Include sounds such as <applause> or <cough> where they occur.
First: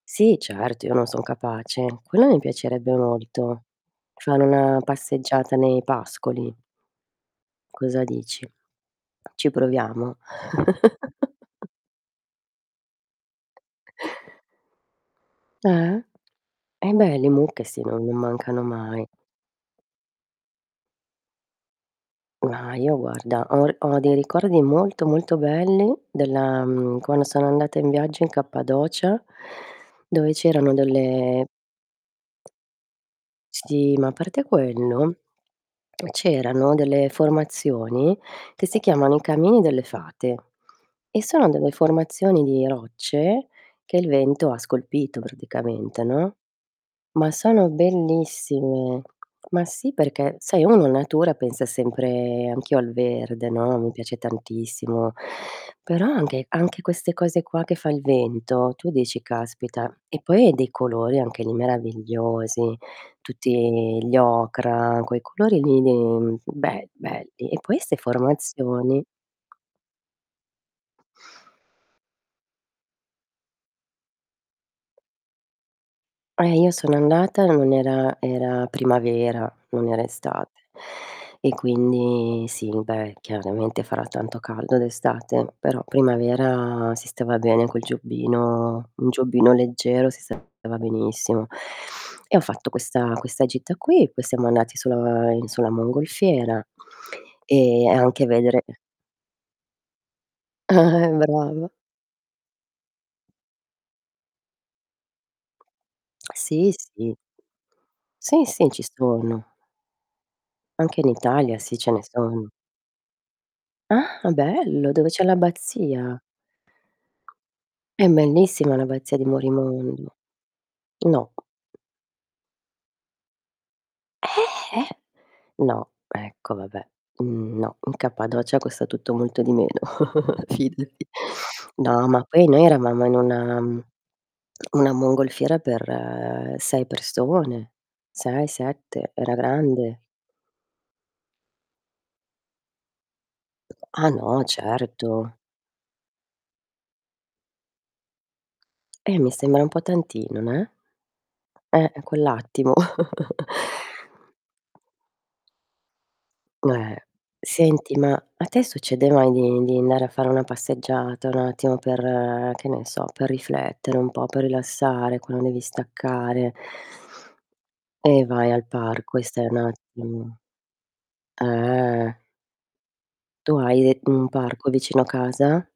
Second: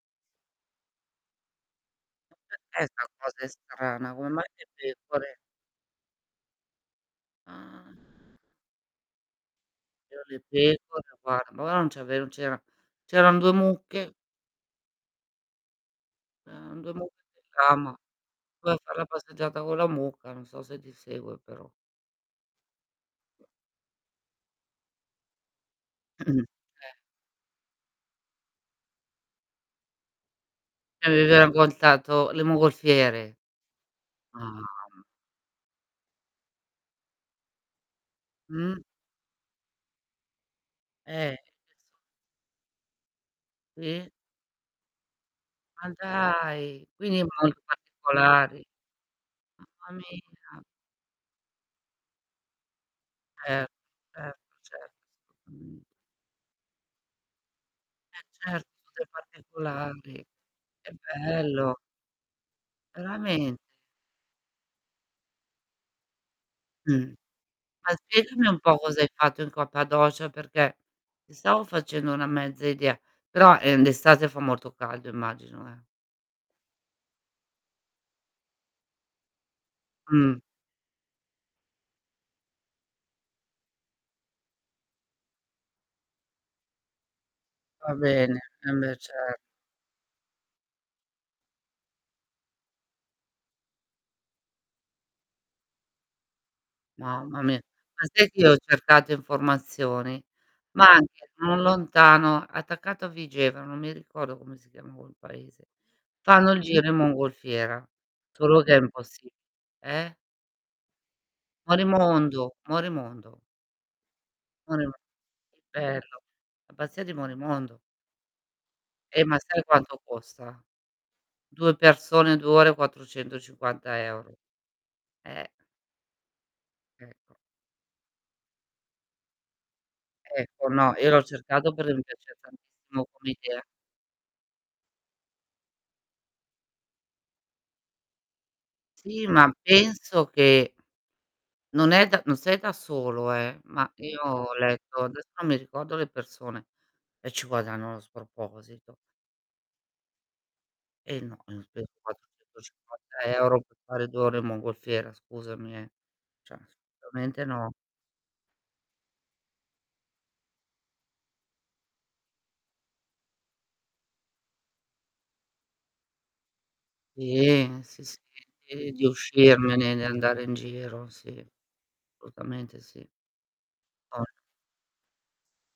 Sì certo, io non son capace. Quello mi <unintelligible> 'Sta piacerebbe cosa è molto, strana. Come mai fare una <unintelligible> passeggiata nei pascoli. Ah. Cosa dici? Ci proviamo? C'eran le pecore, guar <chuckles> allora non c'ave non c'era c'eran 2 mucche Eh. Uhm, Eh 2 beh, mucche le mucche sì, ma <unintelligible> non mancano Vuoi far la mai. passeggiata con la mucca, non so se ti segue, però. No, io guarda, ho ho dei ricordi molto, molto belli <clears throat> della Eh. mhmm, quando sono andata in viaggio in Cappadocia, dove c'erano Mi avevi delle raccontato le mongolfiere. Sì, ma a parte Ah, m quello c'erano delle formazioni, che si Mh. chiamano i camini delle fate, e Eh. <unintelligible> sono delle formazioni di rocce che il Sì. vento ha scolpito Ma praticamente, no? dai, quindi Ma <unintelligible> sono particolari. bellissime. Ma sì Mamma perché, mia. sai, uno, no, in natura pensa sempre anch'io al verde, Certo, no, mi piace certo, cer tantissimo, Mh. però anche anche queste cose qua che fa il Eh, certo vento, tu <unintelligible> dici: "Caspita". E particolari. poi hai dei Che colori anche lì bello. meravigliosi, Veramente? tutti gli ocra, quei colori lì lì be Mh, belli e poi ma 'ste spiegami un po' formazioni cos'hai fatto in Cappadocia perché mi stavo facendo una mezza idea, però, ehm, d'estate fa molto caldo immagino, eh. Eh, io sono andata, non era era primavera, non era Mh. estate. E quindi sì, beh, chiaramente farà tanto caldo d'estate, però primavera si stava bene col Va bene, eh giubbino beh un cer giubbino leggero si stava benissimo. <sniffs> E ho fatto questa questa gita qui, poi siamo andati sulla in sulla mongolfiera Mamma mia, e ma anche sai che io ho vedere cercato informazioni? Ma <chuckles> anche non Brava. lontano, attaccato a Vigevano, non mi ricordo come si chiama quel paese, fanno il Sì, giro in sì. mongolfiera. Sì, Solo sì, che è ci impossib sono. eh? Anche in Italia, sì ce ne sono. Morimondo, Morimondo. Ah, Morim bello, dove sì, c'è l'abbazia. bello. L'abbazia di Morimondo. È bellissima l'abbazia Eh di ma sai quanto Morimondo. costa? No. 2 persone, 2 ore, 450 €. Eh? Eh. No, ecco vabbè. Ecco. No. In Cappadocia costa tutto molto di meno, <chuckles> Ecco no, fidati. io l'ho cercato perché mi No, ma piace poi noi eravamo tantissimo in come una idea. mhmm, una mongolfiera per 6 persone. 6, 7, Sì era ma grande. penso che non è da non sei da solo eh, ma Ah io no, ho letto certo. adesso non mi ricordo le persone e ci guadagnano sproposito. Eh mi sembra un po' tantino, neh. Eh no, <unintelligible> Eh, quell'attimo. quattrocentocinquanta <chuckles> euro per fare 2 ore mongolfiera scusami eh, cioè Eh. assolutamente no. Senti, ma a te succede mai di di andare a fare una passeggiata, un attimo per che ne so, per riflettere, un po' per rilassare, quando devi staccare Sì, <sniffs> sì, sì e vai al di di parco e stai uscirmene, di n'attimo andare in giro, sì. eh. Assolutamente sì. Tu hai e un <unintelligible> parco vicino a casa?